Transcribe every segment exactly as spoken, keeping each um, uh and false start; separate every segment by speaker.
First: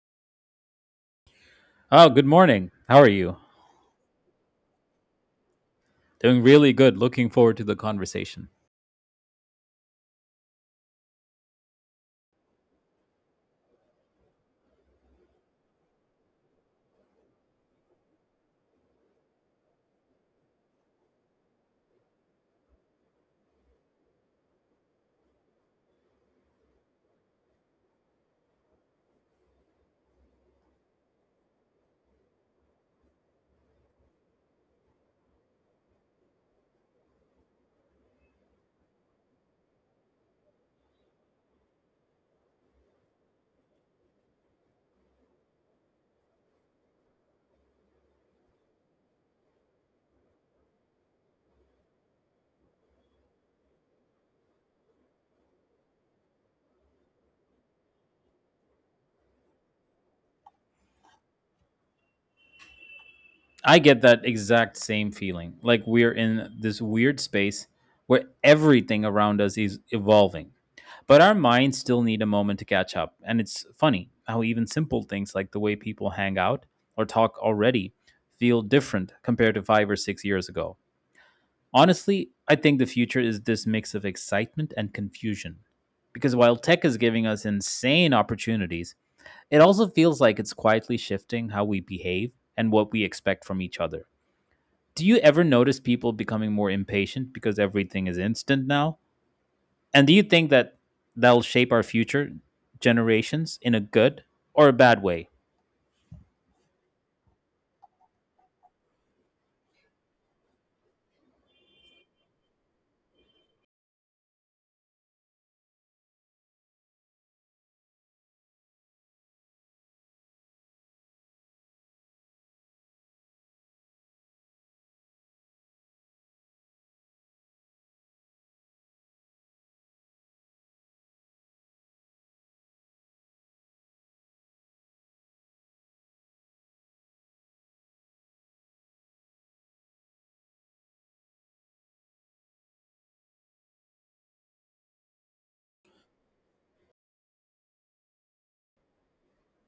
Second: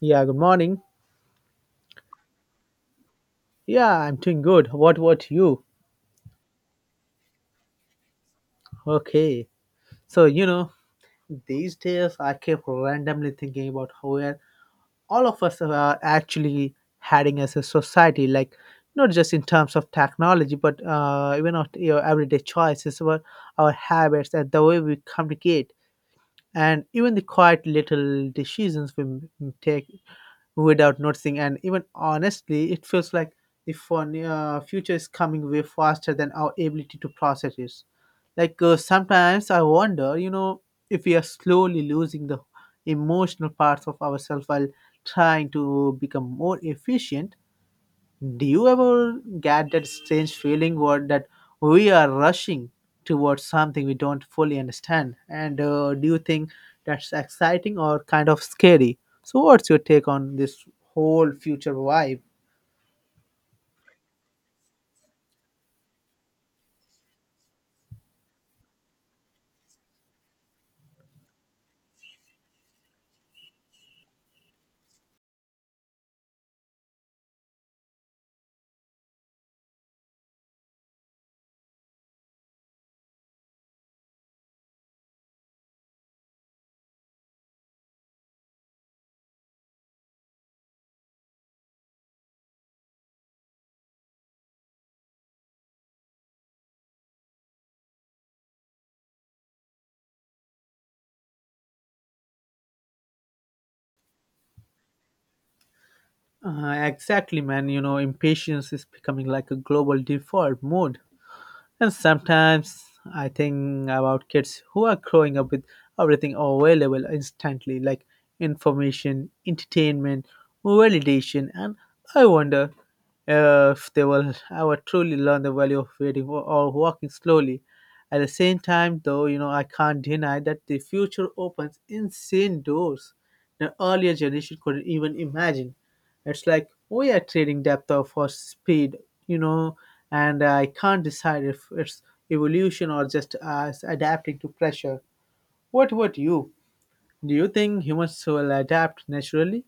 Speaker 1: Yeah, good morning.
Speaker 2: Oh, good morning. How are you?
Speaker 1: Yeah, I'm doing good. What about you?
Speaker 2: Doing really good. Looking forward to the conversation.
Speaker 1: Okay. So, you know, these days I keep randomly thinking about how we're- all of us are actually heading as a society, like not just in terms of technology, but uh, even of your everyday choices, about our habits and the way we communicate, and even the quiet little decisions we m- take without noticing. And even honestly, it feels like the fun, uh, future is coming way faster than our ability to process it. Like uh, sometimes I wonder, you know, if we are slowly losing the emotional parts of ourselves while trying to become more efficient. Do you ever get that strange feeling what that we are rushing towards something we don't fully understand? And uh, do you think that's exciting or kind of scary? So, what's your take on this whole future vibe?
Speaker 2: I get that exact same feeling. Like we're in this weird space where everything around us is evolving, but our minds still need a moment to catch up. And it's funny how even simple things like the way people hang out or talk already feel different compared to five or six years ago. Honestly, I think the future is this mix of excitement and confusion. Because while tech is giving us insane opportunities, it also feels like it's quietly shifting how we behave and what we expect from each other. Do you ever notice people becoming more impatient because everything is instant now? And do you think that that'll shape our future generations in a good or a bad way?
Speaker 1: Uh, exactly, man. You know, impatience is becoming like a global default mode. And sometimes I think about kids who are growing up with everything available instantly, like information, entertainment, validation, and I wonder uh, if they will ever truly learn the value of waiting or, or walking slowly. At the same time, though, you know, I can't deny that the future opens insane doors that earlier generation couldn't even imagine. It's like we are trading depth of- for speed, you know, and I can't decide if it's evolution or just us adapting to pressure. What about you? Do you think humans will adapt naturally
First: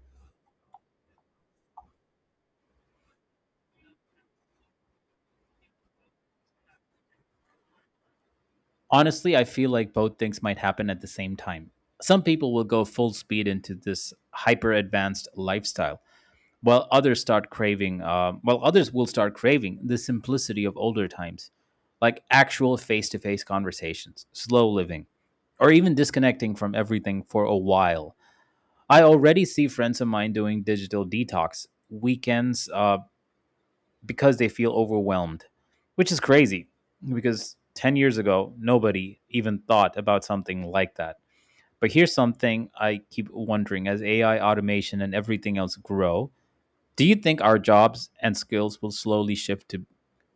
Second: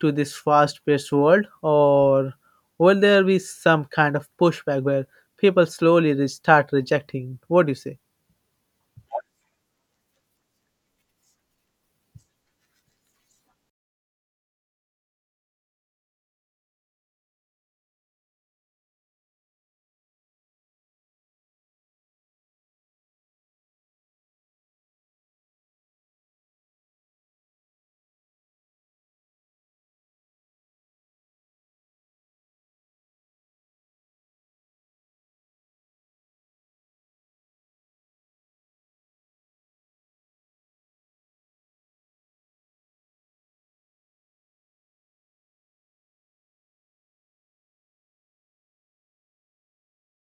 Speaker 1: to this fast paced world, or will there be some kind of pushback where people slowly re- start rejecting? What do you say?
Speaker 2: Honestly, I feel like both things might happen at the same time. Some people will go full speed into this hyper advanced lifestyle, while others start craving uh, while others will start craving the simplicity of older times, like actual face-to-face conversations, slow living, or even disconnecting from everything for a while. I already see friends of mine doing digital detox weekends, uh, because they feel overwhelmed, which is crazy because ten years ago nobody even thought about something like that. But here's something I keep wondering. As A I, automation, and everything else grow, do you think our jobs and skills will slowly shift to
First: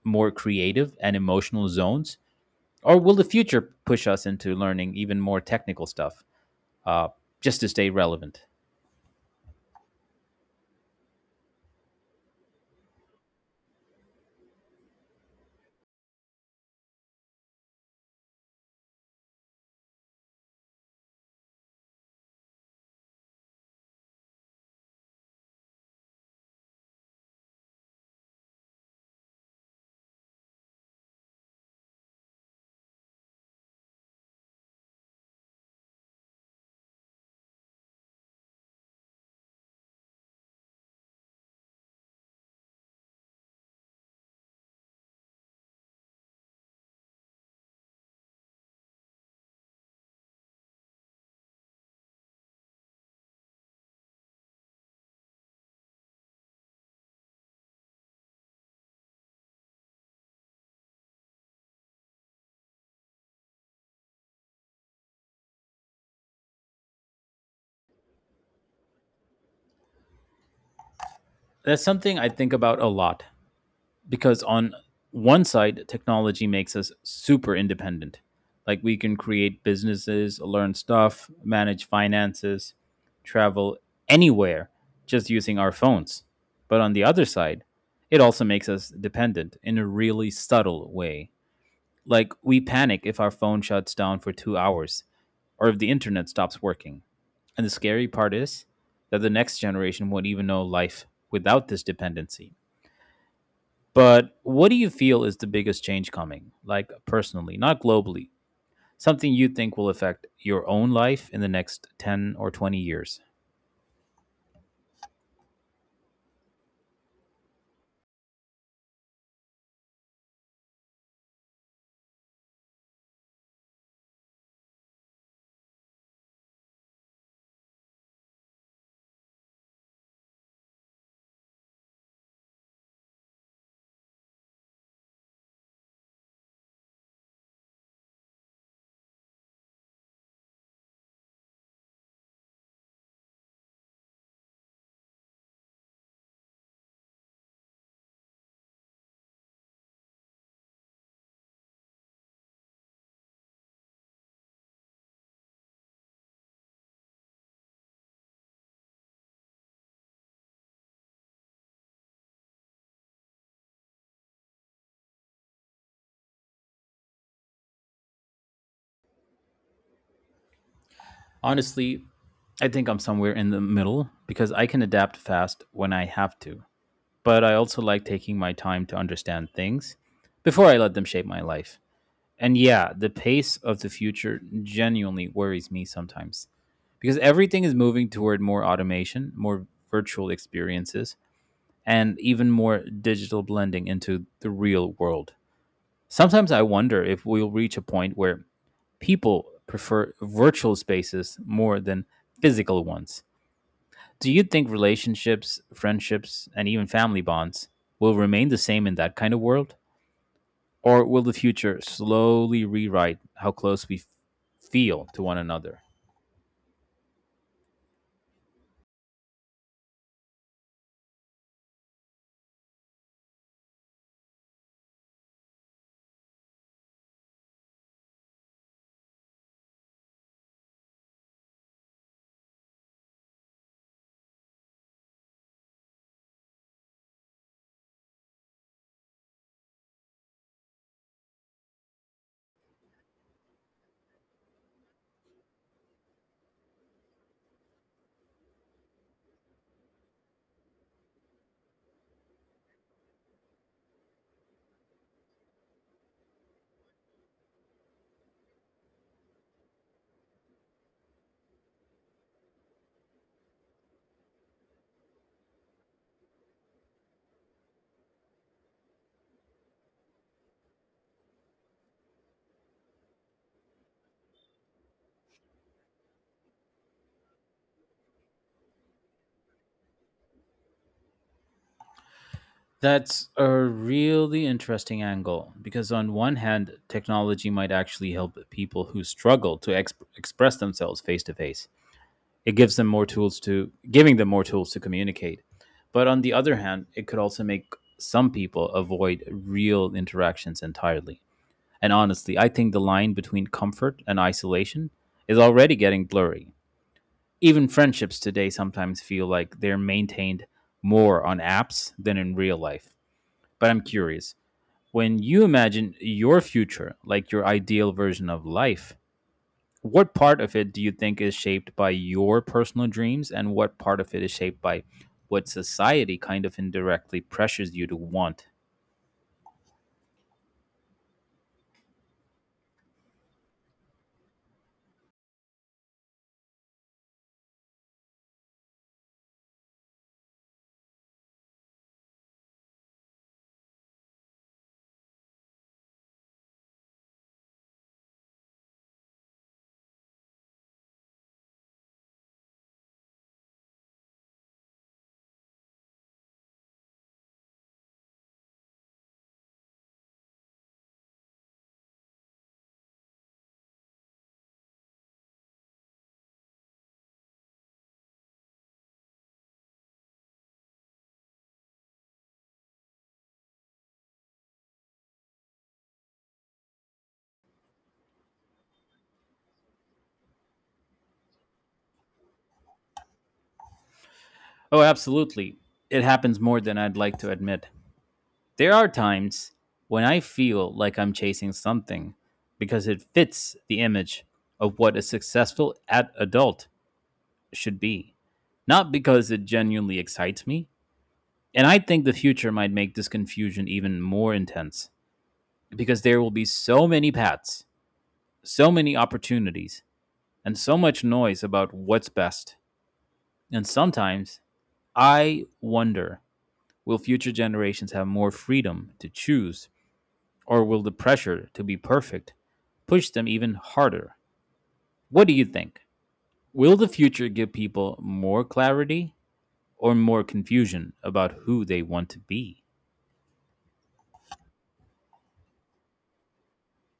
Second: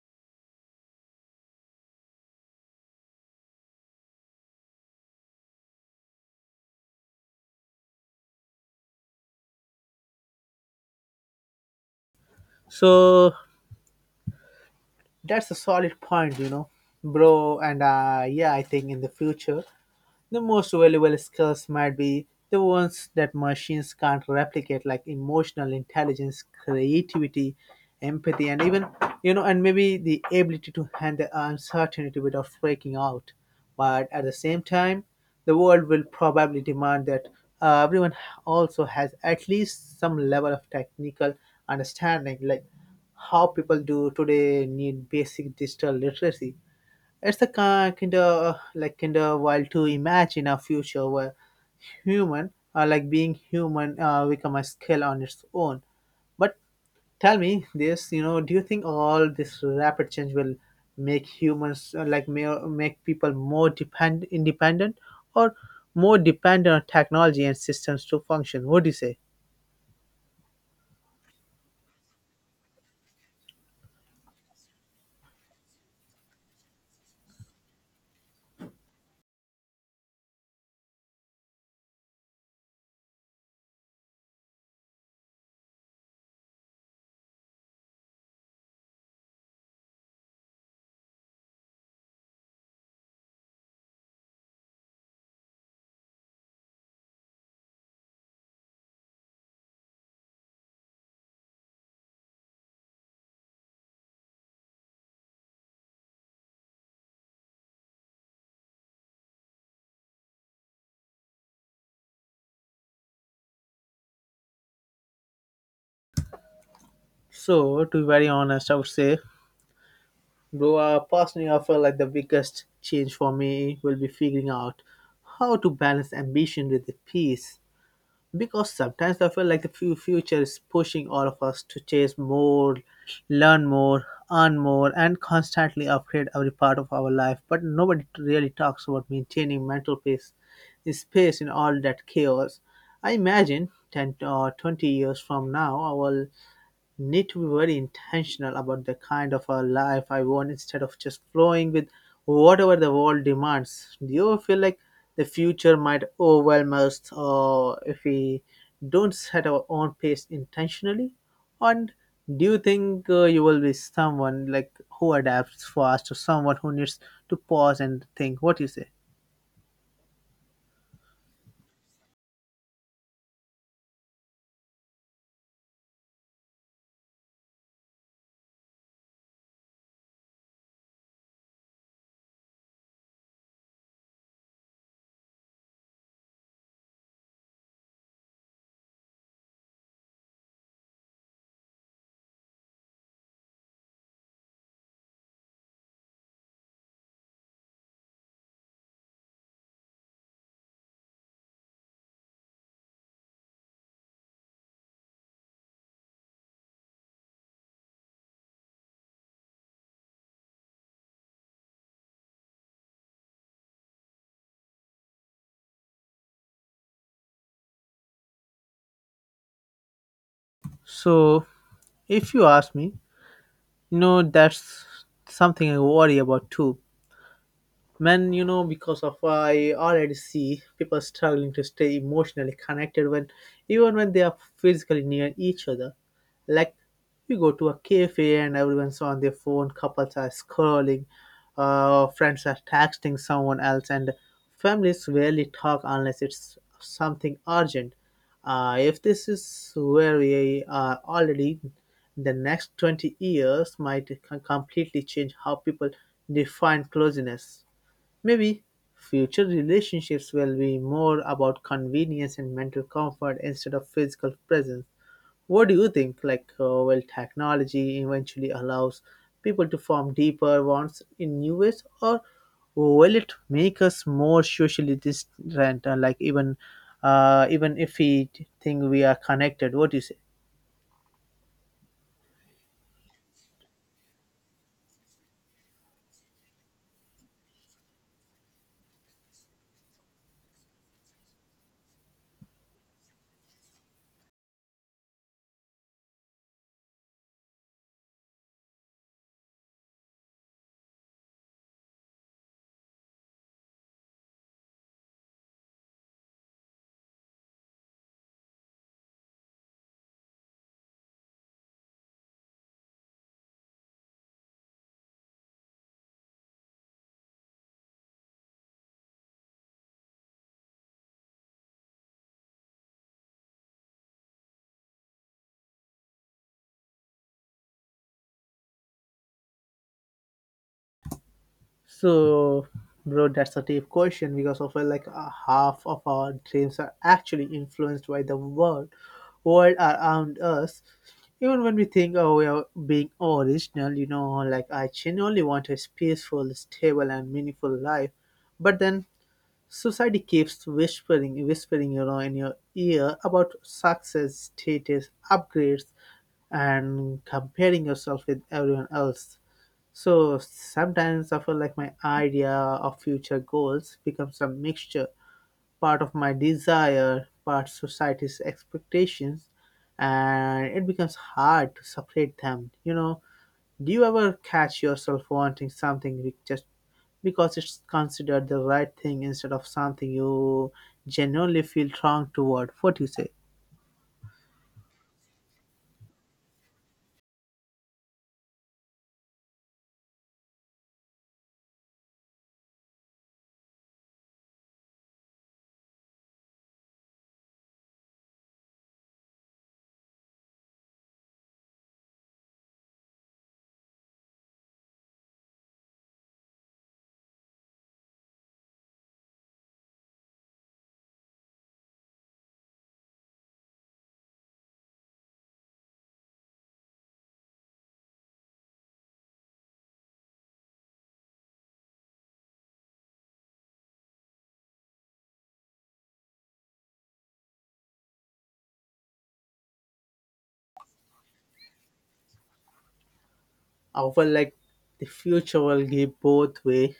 Speaker 2: more creative and emotional zones? Or will the future push us into learning even more technical stuff, uh, just to stay relevant?
Speaker 1: So, that's a solid point, you know, bro. And uh, yeah, I think in the future the most valuable skills might be the ones that machines can't replicate, like emotional intelligence, creativity, empathy, and even, you know, and maybe the ability to handle uncertainty without freaking out. But at the same time, the world will probably demand that uh, everyone also has at least some level of technical understanding, like how people do today need basic digital literacy. It's a kind of like kind of wild to imagine a future where human, uh, like being human, uh, become a skill on its own. But tell me this, you know, do you think all this rapid change will make humans uh, like ma- make people more depend independent or more dependent on technology and systems to function? What do you say?
Speaker 2: That's something I think about a lot, because on one side technology makes us super independent, like we can create businesses, learn stuff, manage finances, travel anywhere just using our phones. But on the other side, it also makes us dependent in a really subtle way. Like we panic if our phone shuts down for two hours or if the internet stops working. And the scary part is that the next generation won't even know life without this dependency. But what do you feel is the biggest change coming, like personally, not globally? Something you think will affect your own life in the next ten or twenty years?
Speaker 1: So, to be very honest, I would say, bro, uh, personally, I feel like the biggest change for me will be figuring out how to balance ambition with the peace. Because sometimes I feel like the fu- future is pushing all of us to chase more, learn more, earn more, and constantly upgrade every part of our life. But nobody really talks about maintaining mental peace, space in all that chaos. I imagine ten or twenty years from now, I will need to be very intentional about the kind of a life I want instead of just flowing with whatever the world demands. Do you feel like the future might overwhelm us or if we don't set our own pace intentionally? And do you think uh, you will be someone like who adapts fast or someone who needs to pause and think? What you say?
Speaker 2: Honestly, I think I'm somewhere in the middle, because I can adapt fast when I have to. But I also like taking my time to understand things before I let them shape my life. And yeah, the pace of the future genuinely worries me sometimes, because everything is moving toward more automation, more virtual experiences, and even more digital blending into the real world. Sometimes I wonder if we'll reach a point where people prefer virtual spaces more than physical ones. Do you think relationships, friendships, and even family bonds will remain the same in that kind of world? Or will the future slowly rewrite how close we feel to one another?
Speaker 1: So, if you ask me, you know, that's something I worry about too, men, you know, because of I already see people struggling to stay emotionally connected when, even when they are physically near each other, like you go to a cafe and everyone's on their phone, couples are scrolling, uh, friends are texting someone else, and families rarely talk unless it's something urgent. Uh, if this is where we are already, the next twenty years might c- completely change how people define closeness. Maybe future relationships will be more about convenience and mental comfort instead of physical presence. What do you think? Like, uh, will technology eventually allows people to form deeper bonds in new ways, or will it make us more socially distant? uh, Like, even, uh, even if we think we are connected, what do you say?
Speaker 2: That's a really interesting angle, because on one hand, technology might actually help people who struggle to exp- express themselves face to face. It gives them more tools to giving them more tools to communicate. But on the other hand, it could also make some people avoid real interactions entirely. And honestly, I think the line between comfort and isolation is already getting blurry. Even friendships today sometimes feel like they're maintained more on apps than in real life. But I'm curious, when you imagine your future, like your ideal version of life, what part of it do you think is shaped by your personal dreams, and what part of it is shaped by what society kind of indirectly pressures you to want?
Speaker 1: So, bro, that's a deep question because of uh, like uh, half of our dreams are actually influenced by the world, world around us. Even when we think, oh, we are being original, you know, like I genuinely want a peaceful, stable, and meaningful life, but then society keeps whispering, whispering, you know, in your ear about success, status, upgrades, and comparing yourself with everyone else. So sometimes I feel like my idea of future goals becomes a mixture, part of my desire, part society's expectations, and it becomes hard to separate them. You know, do you ever catch yourself wanting something be- just because it's considered the right thing instead of something you genuinely feel wrong toward? What do you say?
Speaker 2: Oh, absolutely. It happens more than I'd like to admit. There are times when I feel like I'm chasing something because it fits the image of what a successful ad- adult should be. Not because it genuinely excites me. And I think the future might make this confusion even more intense, because there will be so many paths, so many opportunities, and so much noise about what's best. And sometimes I wonder, will future generations have more freedom to choose, or will the pressure to be perfect push them even harder? What do you think? Will the future give people more clarity or more confusion about who they want to be?
Speaker 1: I feel like the future will give both way,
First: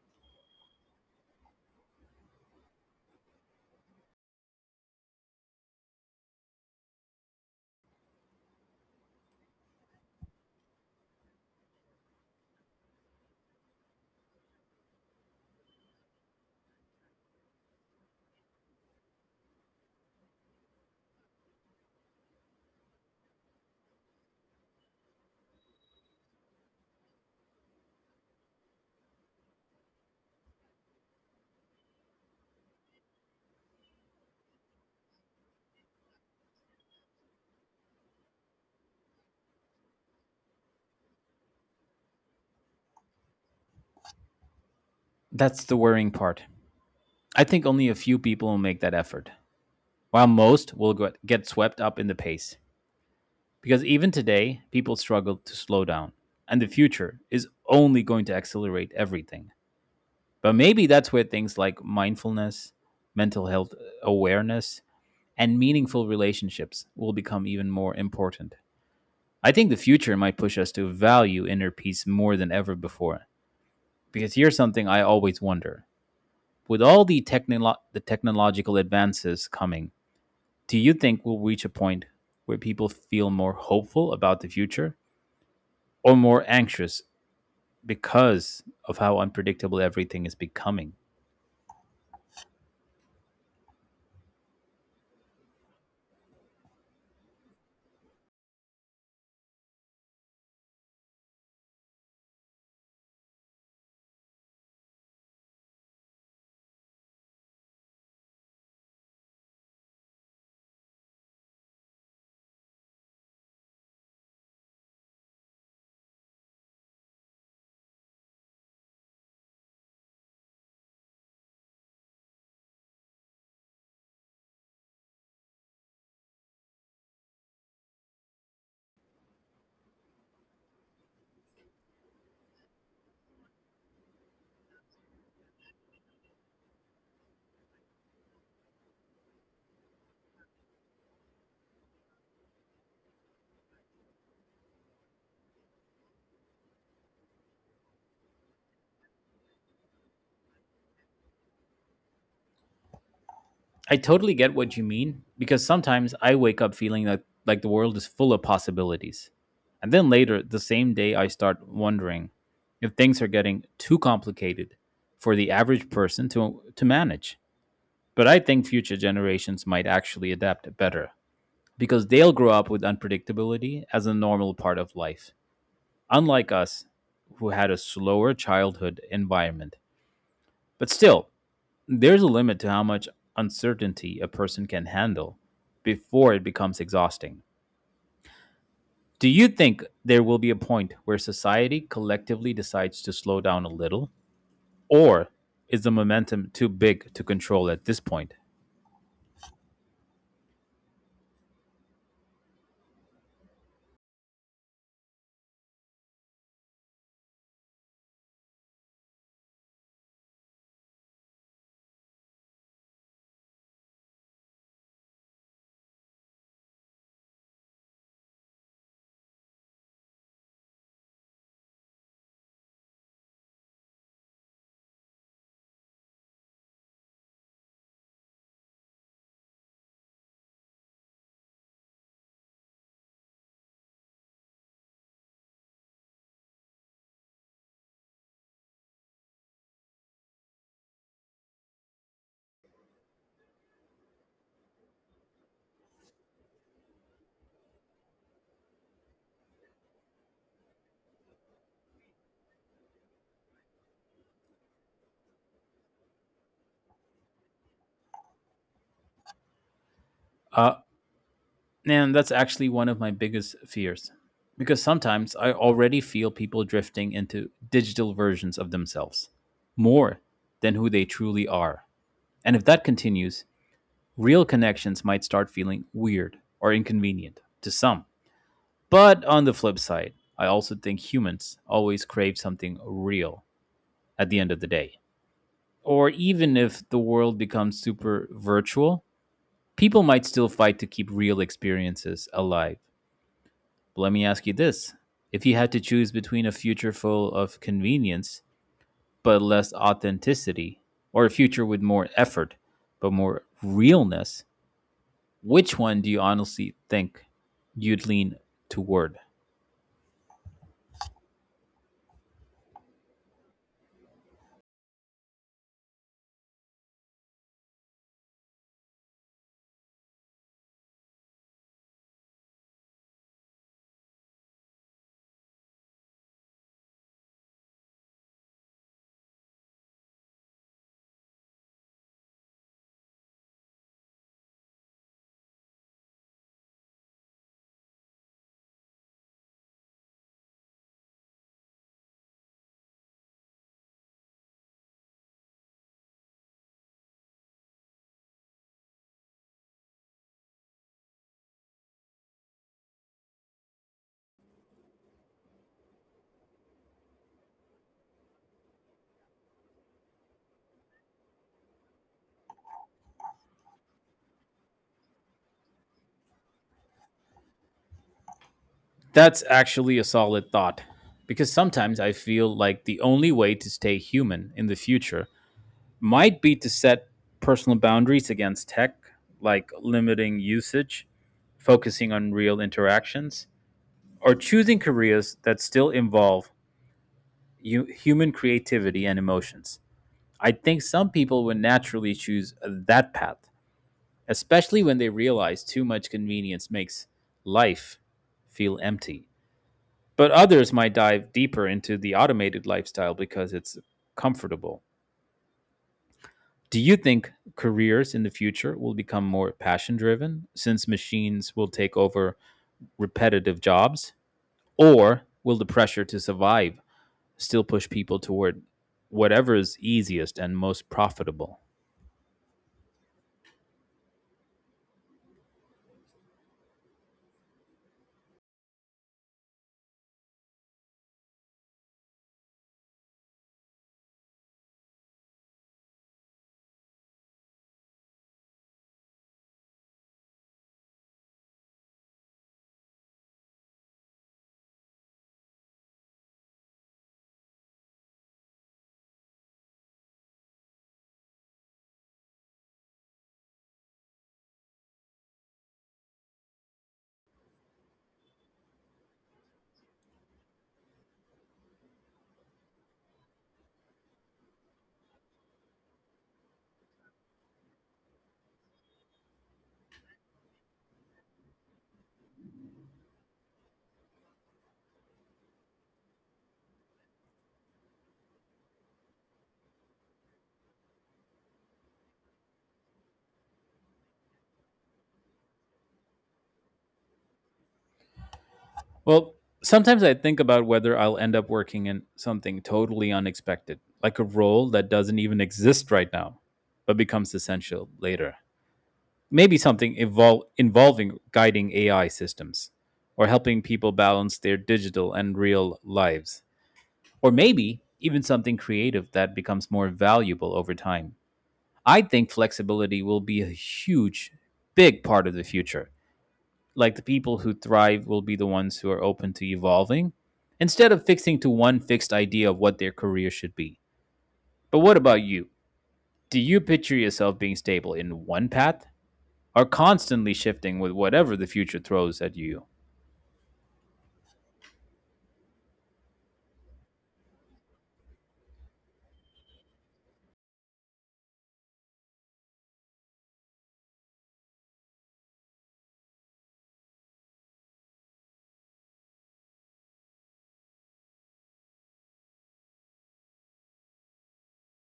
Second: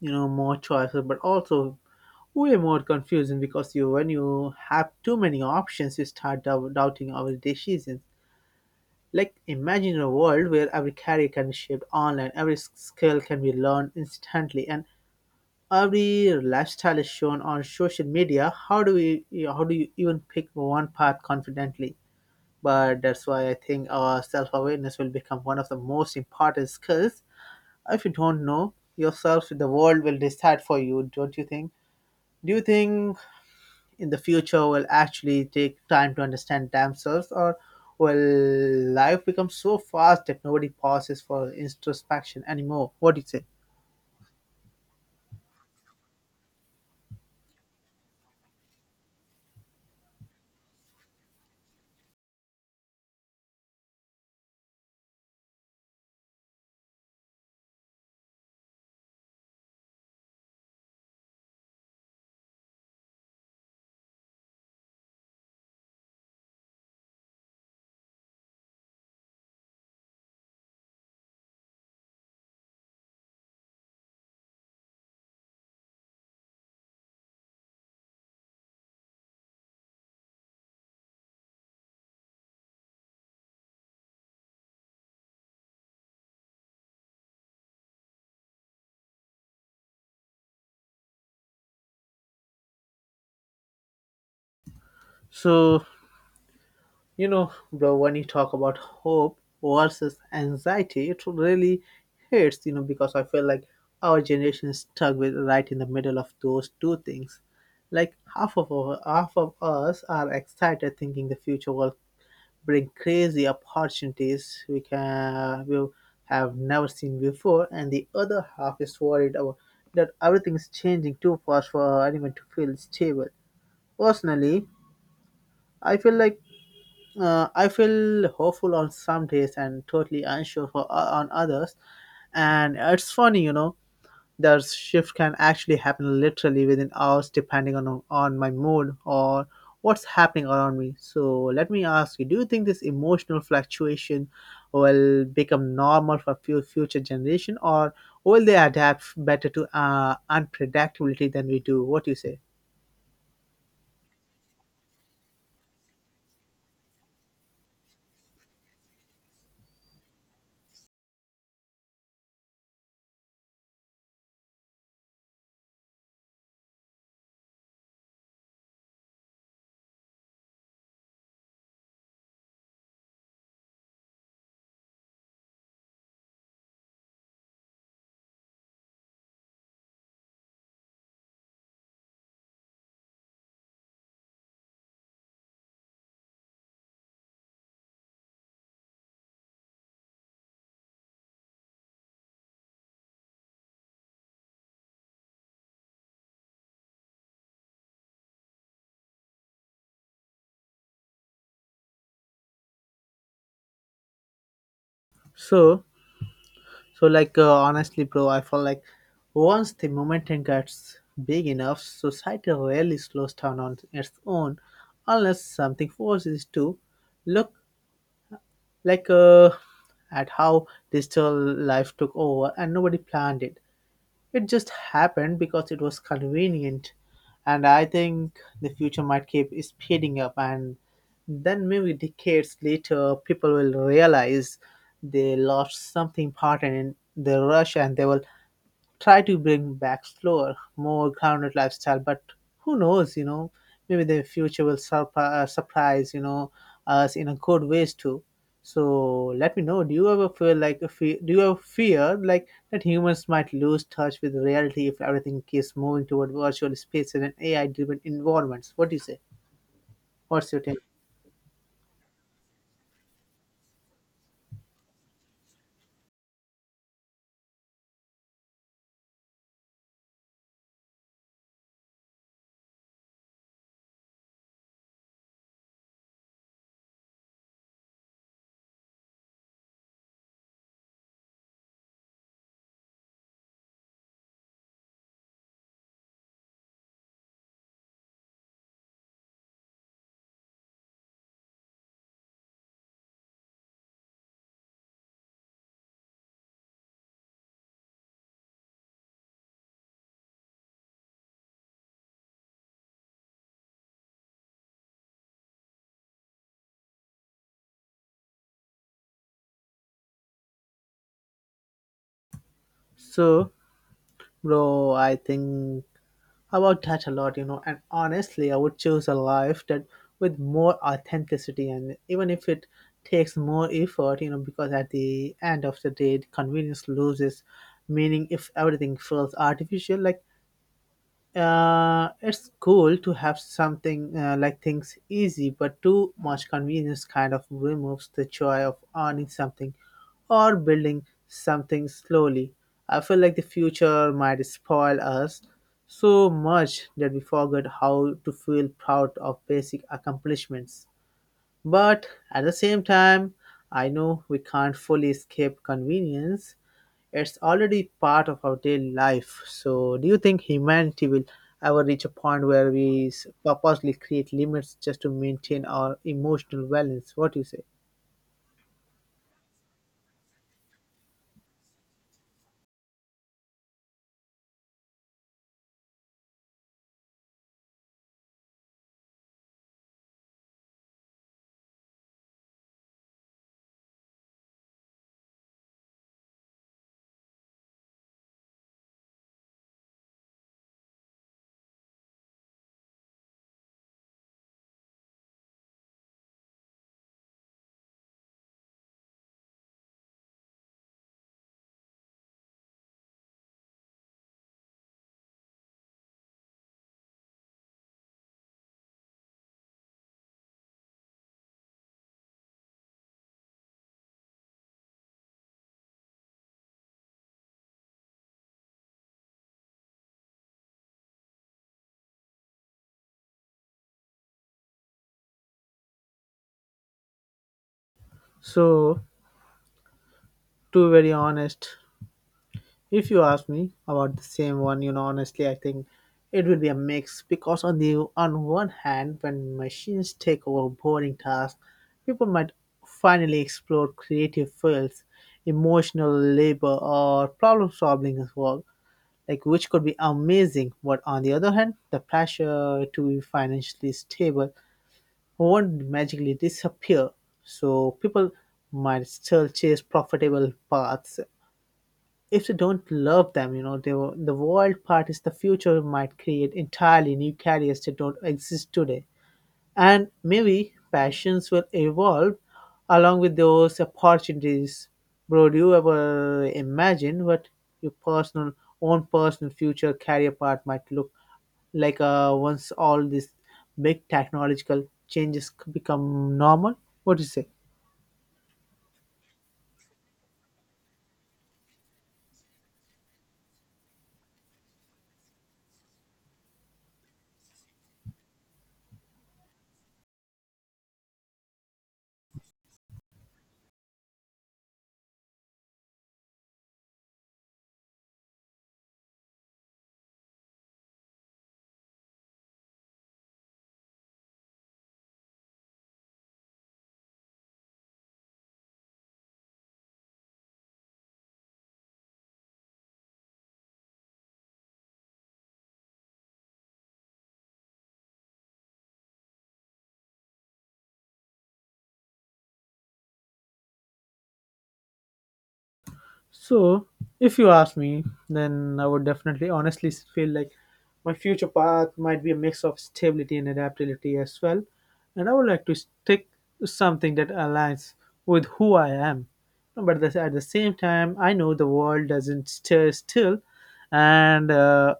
Speaker 1: you know, more choices, but also way more confusing, because you when you have too many options you start dou- doubting our decisions. Like imagine a world where every career can be shaped online, every s- skill can be learned instantly, and every lifestyle is shown on social media. How do we how do you even pick one path confidently? But that's why I think our self-awareness will become one of the most important skills. If you don't know yourself, the world will decide for you, don't you think? Do you think in the future will actually take time to understand themselves, or will life become so fast that nobody pauses for introspection anymore? What do you say?
Speaker 2: That's the worrying part. I think only a few people will make that effort, while most will get swept up in the pace. Because even today, people struggle to slow down, and the future is only going to accelerate everything. But maybe that's where things like mindfulness, mental health uh, awareness, and meaningful relationships will become even more important. I think the future might push us to value inner peace more than ever before. Because here's something I always wonder. With all the, technolo- the technological advances coming, do you think we'll reach a point where people feel more hopeful about the future or more anxious because of how unpredictable everything is becoming?
Speaker 1: So, you know, bro, when you talk about hope versus anxiety, it really hurts, you know, because I feel like our generation is stuck with right in the middle of those two things. Like half of our, half of us are excited thinking the future will bring crazy opportunities we can we have never seen before, and the other half is worried about that everything is changing too fast for anyone to feel stable. Personally, I feel like, uh, I feel hopeful on some days and totally unsure for uh, on others, and it's funny, you know, the shift can actually happen literally within hours depending on on my mood or what's happening around me. So let me ask you, do you think this emotional fluctuation will become normal for few future generation, or will they adapt better to uh, unpredictability than we do? What do you say?
Speaker 2: I totally get what you mean, because sometimes I wake up feeling that like the world is full of possibilities. And then later the same day I start wondering if things are getting too complicated for the average person to to manage. But I think future generations might actually adapt better because they'll grow up with unpredictability as a normal part of life, unlike us who had a slower childhood environment. But still, there's a limit to how much uncertainty a person can handle before it becomes exhausting. Do you think there will be a point where society collectively decides to slow down a little? Or is the momentum too big to control at this point?
Speaker 1: So, so like uh, honestly, bro, I feel like once the momentum gets big enough, society rarely slows down on its own, unless something forces it to. Look, like uh, at how digital life took over and nobody planned it. It just happened because it was convenient. And I think the future might keep speeding up, and then maybe decades later, people will realize they lost something important in the rush, and they will try to bring back slower, more grounded lifestyle. But who knows, you know, maybe the future will surp- uh, surprise, you know, us in a good ways too. So let me know. Do you ever feel like a fe- do you ever fear like that humans might lose touch with reality if everything keeps moving toward virtual spaces and A I-driven environments? What do you say? What's your
Speaker 2: Uh,
Speaker 1: take?
Speaker 2: And that's actually one of my biggest fears, because sometimes I already feel people drifting into digital versions of themselves more than who they truly are. And if that continues, real connections might start feeling weird or inconvenient to some. But on the flip side, I also think humans always crave something real at the end of the day. Or even if the world becomes super virtual, people might still fight to keep real experiences alive. But let me ask you this. If you had to choose between a future full of convenience but less authenticity, or a future with more effort but more realness, which one do you honestly think you'd lean toward?
Speaker 1: So, bro, I think about that a lot, you know, and honestly, I would choose a life that with more authenticity, and even if it takes more effort, you know, because at the end of the day, convenience loses meaning if everything feels artificial. Like, uh, it's cool to have something uh, like things easy, but too much convenience kind of removes the joy of earning something or building something slowly. I feel like the future might spoil us so much that we forget how to feel proud of basic accomplishments. But at the same time, I know we can't fully escape convenience, it's already part of our daily life. So, do you think humanity will ever reach a point where we s- purposely create limits just to maintain our emotional balance? What do you say?
Speaker 2: That's actually a solid thought, because sometimes I feel like the only way to stay human in the future might be to set personal boundaries against tech, like limiting usage, focusing on real interactions, or choosing careers that still involve, you human creativity and emotions. I think some people would naturally choose that path, especially when they realize too much convenience makes life feel empty. But others might dive deeper into the automated lifestyle because it's comfortable. Do you think careers in the future will become more passion driven since machines will take over repetitive jobs? Or will the pressure to survive still push people toward whatever is easiest and most profitable?
Speaker 1: So, to be very honest, if you ask me about the same one, you know, honestly, I think it will be a mix, because on the on one hand, when machines take over boring tasks, people might finally explore creative fields, emotional labor, or problem-solving as well, like, which could be amazing. But on the other hand, the pressure to be financially stable won't magically disappear. So people might still chase profitable paths if they don't love them. You know, they, the wild part is the future might create entirely new careers that don't exist today. And maybe passions will evolve along with those opportunities. Bro, do you ever imagine what your personal own personal future career path might look like, uh, once all these big technological changes c- become normal? What do you say?
Speaker 2: Well, sometimes I think about whether I'll end up working in something totally unexpected, like a role that doesn't even exist right now, but becomes essential later. Maybe something evol- involving guiding A I systems or helping people balance their digital and real lives. Or maybe even something creative that becomes more valuable over time. I think flexibility will be a huge, big part of the future, like the people who thrive will be the ones who are open to evolving instead of fixing to one fixed idea of what their career should be. But what about you? Do you picture yourself being stable in one path or constantly shifting with whatever the future throws at you?
Speaker 1: So, if you ask me, then I would definitely honestly feel like my future path might be a mix of stability and adaptability as well. And I would like to stick to something that aligns with who I am. But this- at the same time, I know the world doesn't stay still. And uh,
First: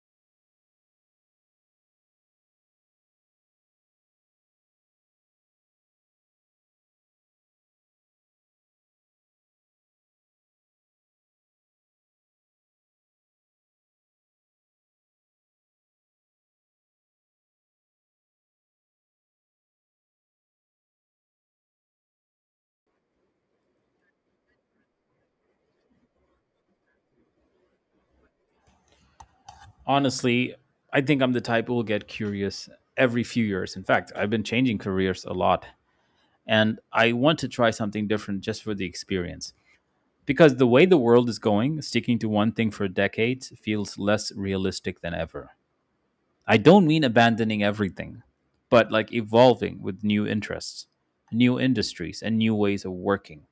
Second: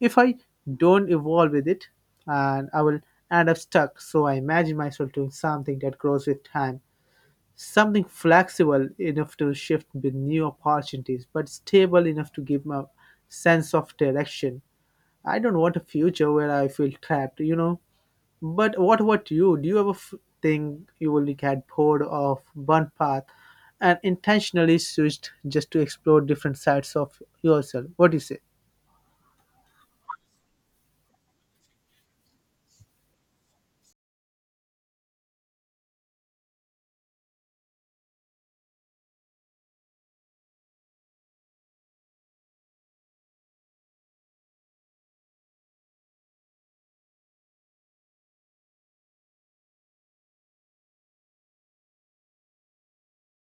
Speaker 1: if I don't evolve with it, and I will end up stuck. So I imagine myself doing something that grows with time. Something flexible enough to shift with new opportunities, but stable enough to give a sense of direction. I don't want a future where I feel trapped, you know. But what about you? Do you ever f- think you will get bored of one path and intentionally switched just to explore different sides of yourself? What do you say?
Speaker 2: Honestly, I think I'm the type who will get curious every few years. In fact, I've been changing careers a lot and I want to try something different just for the experience. Because the way the world is going, sticking to one thing for decades feels less realistic than ever. I don't mean abandoning everything, but like evolving with new interests, new industries, and new ways of working.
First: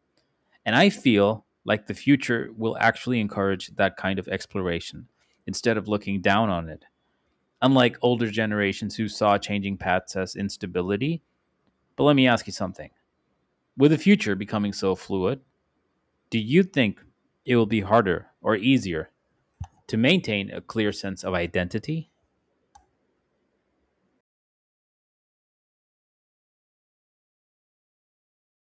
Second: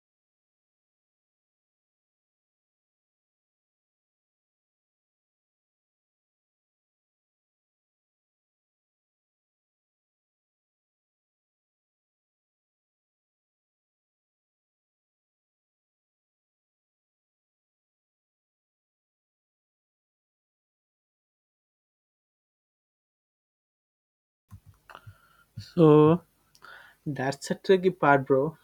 Speaker 2: And I feel like the future will actually encourage that kind of exploration instead of looking down on it, unlike older generations who saw changing paths as instability. But let me ask you something. With the future becoming so fluid, do you think it will be harder or easier to maintain a clear sense of identity?
Speaker 1: So that's a tricky part, bro,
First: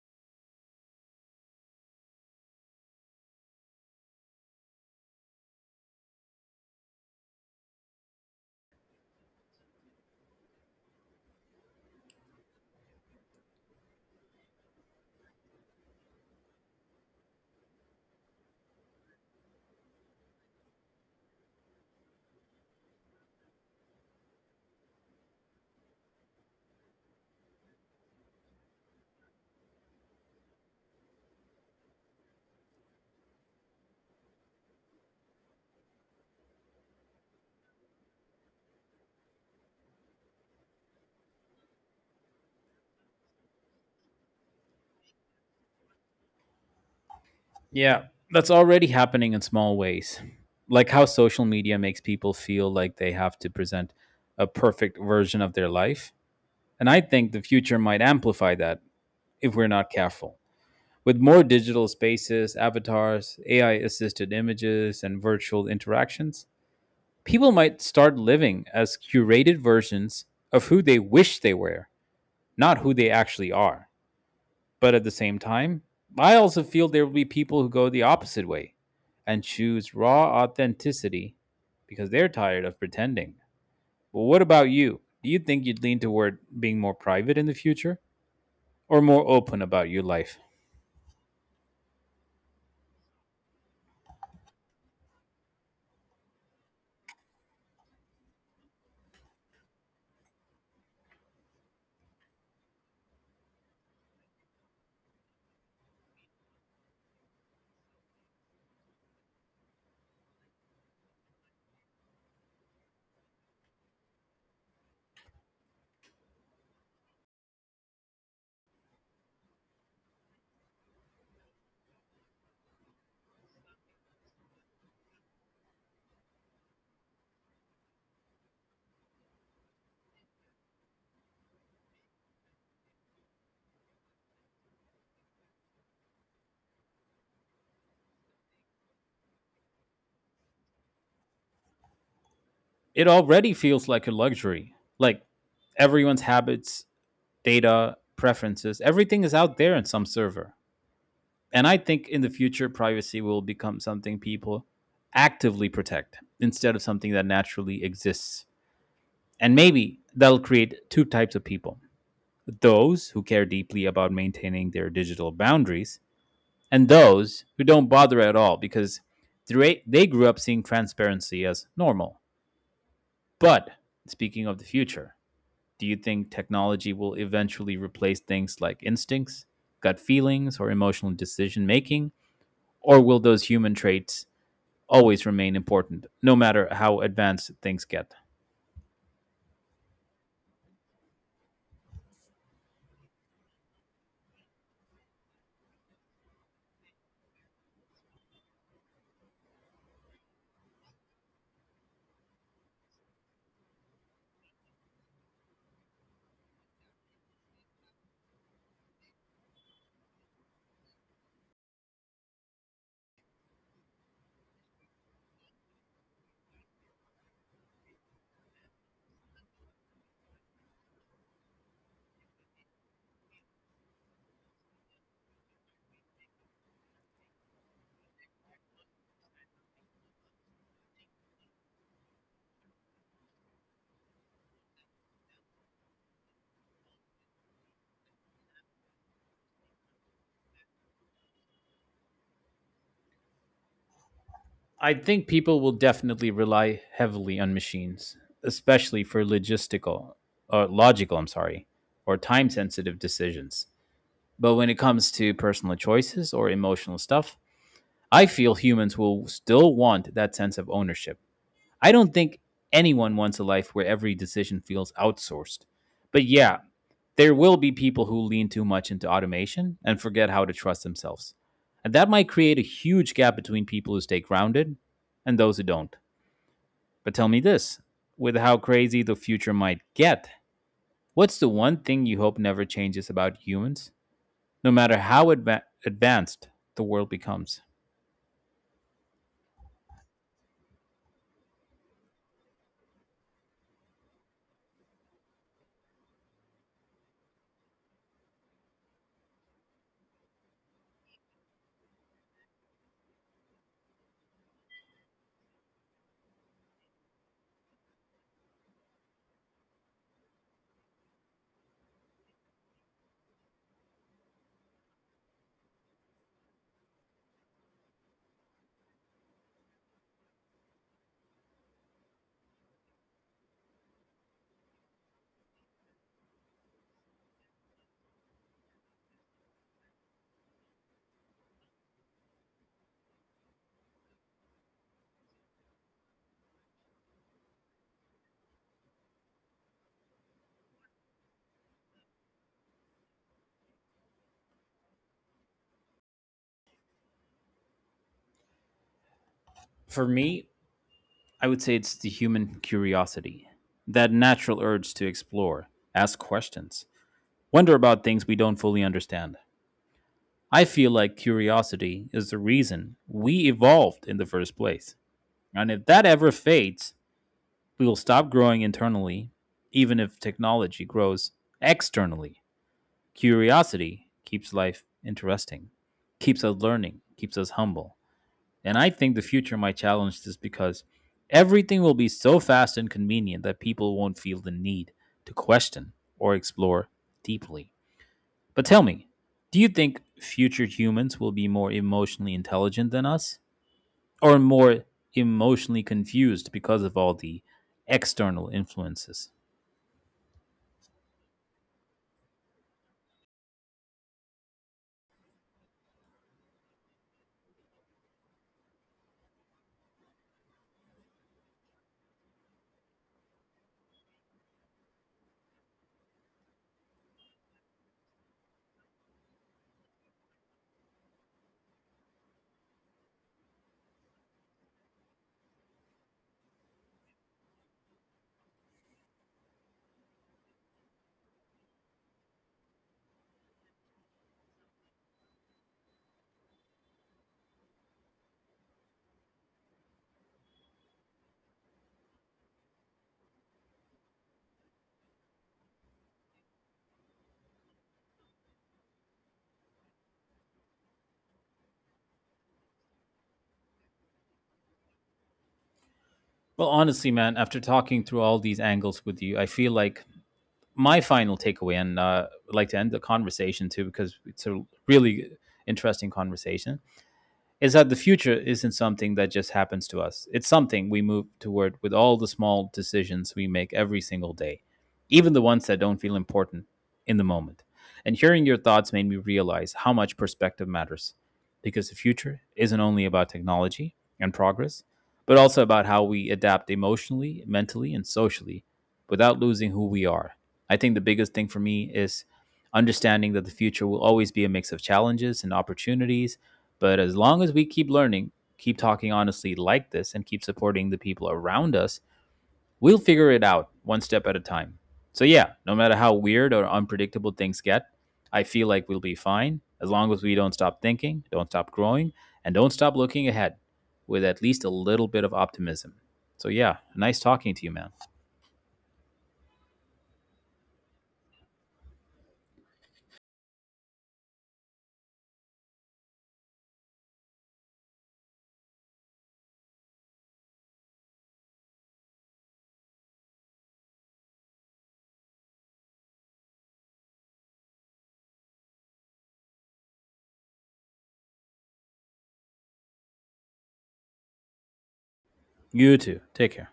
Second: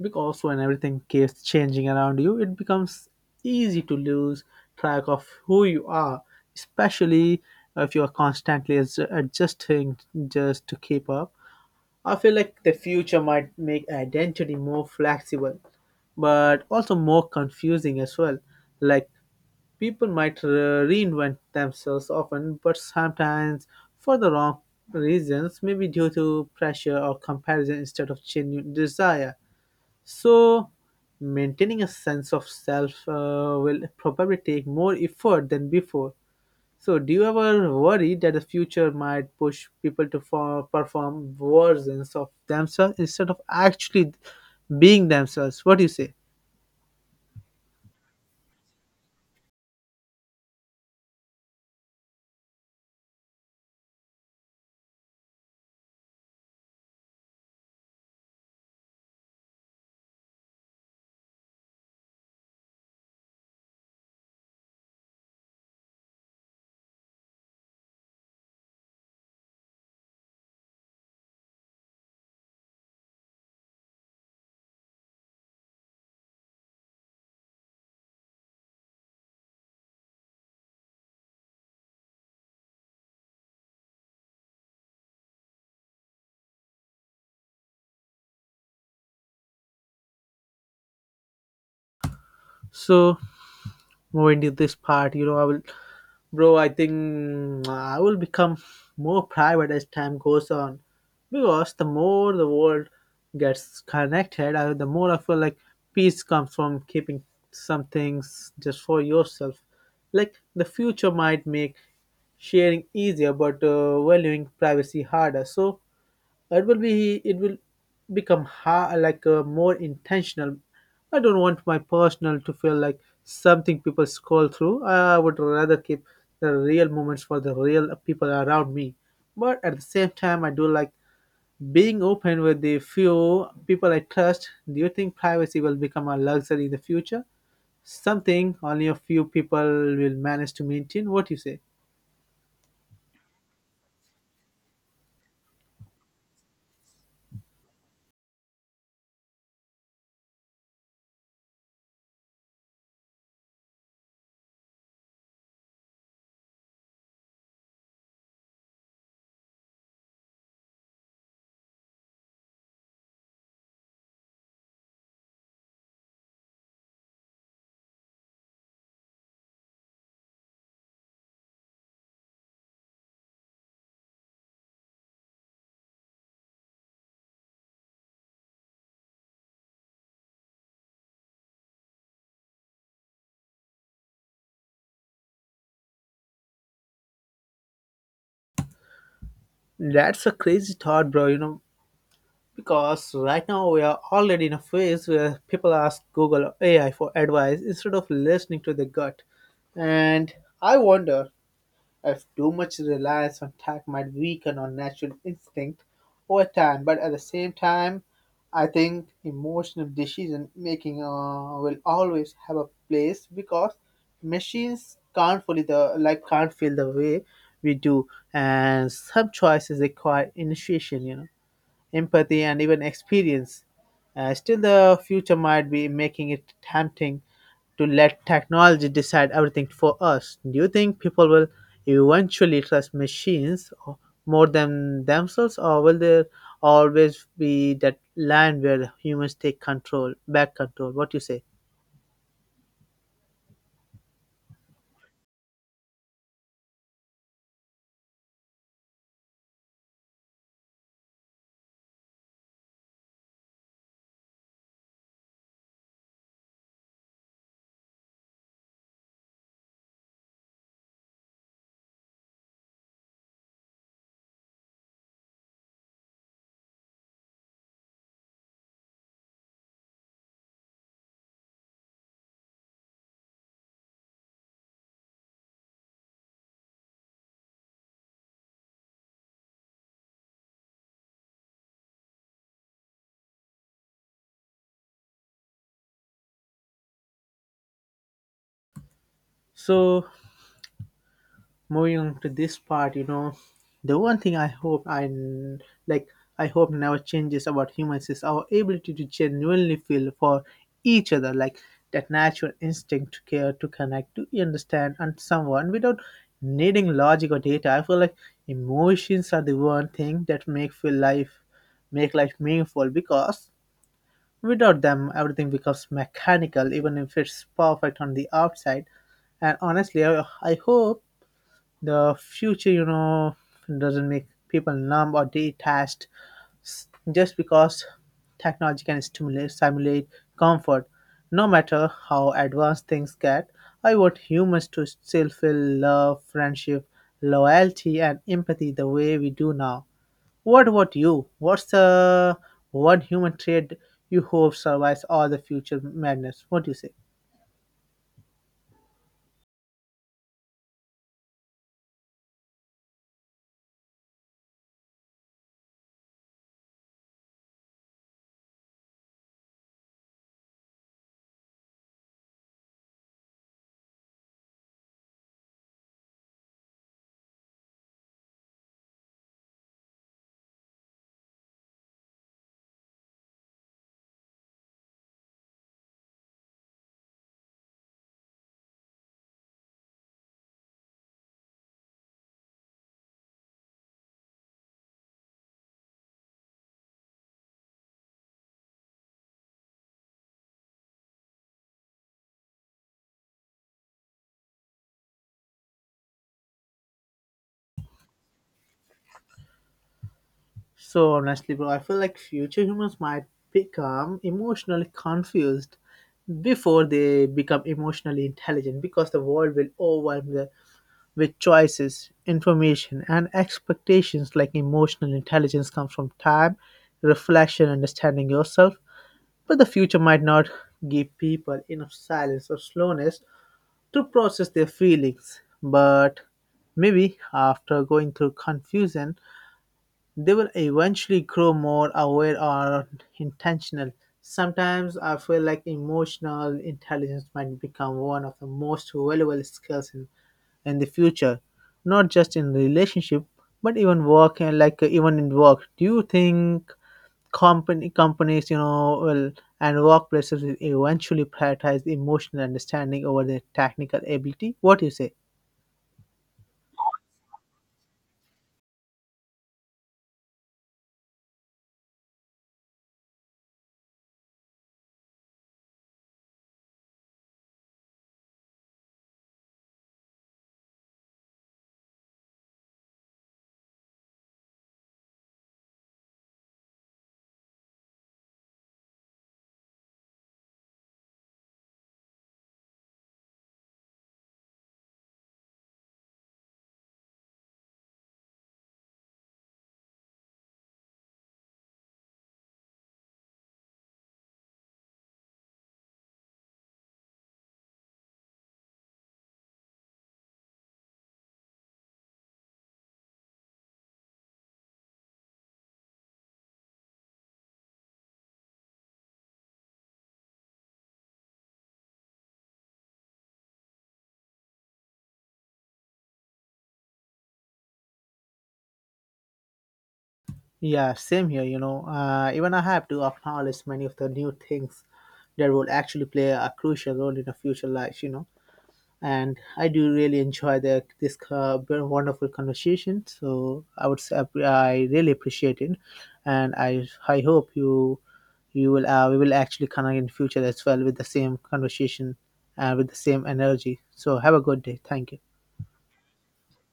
Speaker 1: because when everything keeps changing around you, it becomes easy to lose track of who you are, especially if you are constantly adj- adjusting just to keep up. I feel like the future might make identity more flexible, but also more confusing as well. Like people might re- reinvent themselves often, but sometimes for the wrong reasons, maybe due to pressure or comparison instead of genuine desire. So, maintaining a sense of self uh, will probably take more effort than before. So, do you ever worry that the future might push people to for, perform versions of themselves instead of actually being themselves? What do you say?
Speaker 2: Yeah, that's already happening in small ways. Like how social media makes people feel like they have to present a perfect version of their life. And I think the future might amplify that if we're not careful. With more digital spaces, avatars, A I assisted images, and virtual interactions, people might start living as curated versions of who they wish they were, not who they actually are. But at the same time, I also feel there will be people who go the opposite way and choose raw authenticity because they're tired of pretending. Well, what about you? Do you think you'd lean toward being more private in the future or more open about your life?
Speaker 1: So, moving to this part, you know, I will Bro, I think mm, I will become more private as time goes on, because the more the world gets connected, uh, the more I feel like peace comes from keeping some things just for yourself. Like the future might make sharing easier, but uh, valuing privacy harder. So it will be it will become ha- like uh, more intentional. I don't want my personal to feel like something people scroll through. I would rather keep the real moments for the real people around me, but at the same time I do like being open with the few people I trust. Do you think privacy will become a luxury in the future, something only a few people will manage to maintain? What do you say?
Speaker 2: It already feels like a luxury. Like everyone's habits, data, preferences, everything is out there in some server. And I think in the future, privacy will become something people actively protect instead of something that naturally exists. And maybe that'll create two types of people: those who care deeply about maintaining their digital boundaries, and those who don't bother at all because they grew up seeing transparency as normal. But speaking of the future, do you think technology will eventually replace things like instincts, gut feelings, or emotional decision making? Or will those human traits always remain important, no matter how advanced things get?
Speaker 1: That's a crazy thought, bro, you know. Because right now we are already in a phase where people ask Google or A I for advice instead of listening to the gut. And I wonder if too much reliance on tech might weaken our natural instinct over time. But at the same time, I think emotional decision making uh, will always have a place, because machines can't fully the like can't feel the way we do, and some choices require initiation. You know, empathy, and even experience. Uh, still, the future might be making it tempting to let technology decide everything for us. Do you think people will eventually trust machines o- more than themselves, or will there always be that line where humans take control, back control? What do you say?
Speaker 2: I think people will definitely rely heavily on machines, especially for logistical or logical, I'm sorry, or time sensitive decisions. But when it comes to personal choices or emotional stuff, I feel humans will still want that sense of ownership. I don't think anyone wants a life where every decision feels outsourced. But yeah, there will be people who lean too much into automation and forget how to trust themselves. And that might create a huge gap between people who stay grounded and those who don't. But tell me this, with how crazy the future might get, what's the one thing you hope never changes about humans, no matter how adva- advanced the world becomes?
Speaker 1: So, moving on to this part, you know, the one thing I hope I n- like, I hope never changes about humans is our ability to genuinely feel for each other, like that natural instinct to care, to connect, to understand, and someone without needing logic or data. I feel like emotions are the one thing that make feel life make life meaningful, because without them everything becomes mechanical even if it's perfect on the outside. And honestly, i, I hope the future, you know, doesn't make people numb or detached s- just because technology can stimulate, simulate comfort. No matter how advanced things get, I want humans to still feel love, friendship, loyalty, and empathy the way we do now. What about you? What's the one human trait you hope survives all the future madness? What do you say?
Speaker 2: For me, I would say it's the human curiosity, that natural urge to explore, ask questions, wonder about things we don't fully understand. I feel like curiosity is the reason we evolved in the first place. And if that ever fades, we will stop growing internally, even if technology grows externally. Curiosity keeps life interesting, keeps us learning, keeps us humble, and I think the future might challenge this because everything will be so fast and convenient that people won't feel the need to question or explore deeply. But tell me, do you think future humans will be more emotionally intelligent than us or more emotionally confused because of all the external influences?
Speaker 1: So honestly, bro, I feel like future humans might become emotionally confused before they become emotionally intelligent, because the world will overwhelm them with choices, information, and expectations. Like emotional intelligence comes from time, reflection, understanding yourself. But the future might not give people enough silence or slowness to process their feelings. But maybe after going through confusion, they will eventually grow more aware or intentional. Sometimes I feel like emotional intelligence might become one of the most valuable skills in, in the future, not just in relationship, but even work and like uh, even in work. Do you think company companies, you know, will and workplaces will eventually prioritize emotional understanding over their technical ability? What do you say?
Speaker 2: Well, honestly, man, after talking through all these angles with you, I feel like my final takeaway, and uh, I'd like to end the conversation too, because it's a really interesting conversation, is that the future isn't something that just happens to us. It's something we move toward with all the small decisions we make every single day, even the ones that don't feel important in the moment. And hearing your thoughts made me realize how much perspective matters because the future isn't only about technology and progress, but also about how we adapt emotionally, mentally, and socially without losing who we are. I think the biggest thing for me is understanding that the future will always be a mix of challenges and opportunities, but as long as we keep learning, keep talking honestly like this, and keep supporting the people around us, we'll figure it out one step at a time. So, yeah, no matter how weird or unpredictable things get, I feel like we'll be fine as long as we don't stop thinking, don't stop growing, and don't stop looking ahead with at least a little bit of optimism. So, yeah, nice talking to you, man.
Speaker 1: Yeah, same here, you know. Uh, even I have to acknowledge many of the new things that will actually play a crucial role in the future life, you know. And I do really enjoy the, this uh, very wonderful conversation. So I would say I I really appreciate it, and I I hope you you will, uh, we will actually connect in future as well with the same conversation and with the same energy. So have a good day. Thank you.
Speaker 2: You too. Take care.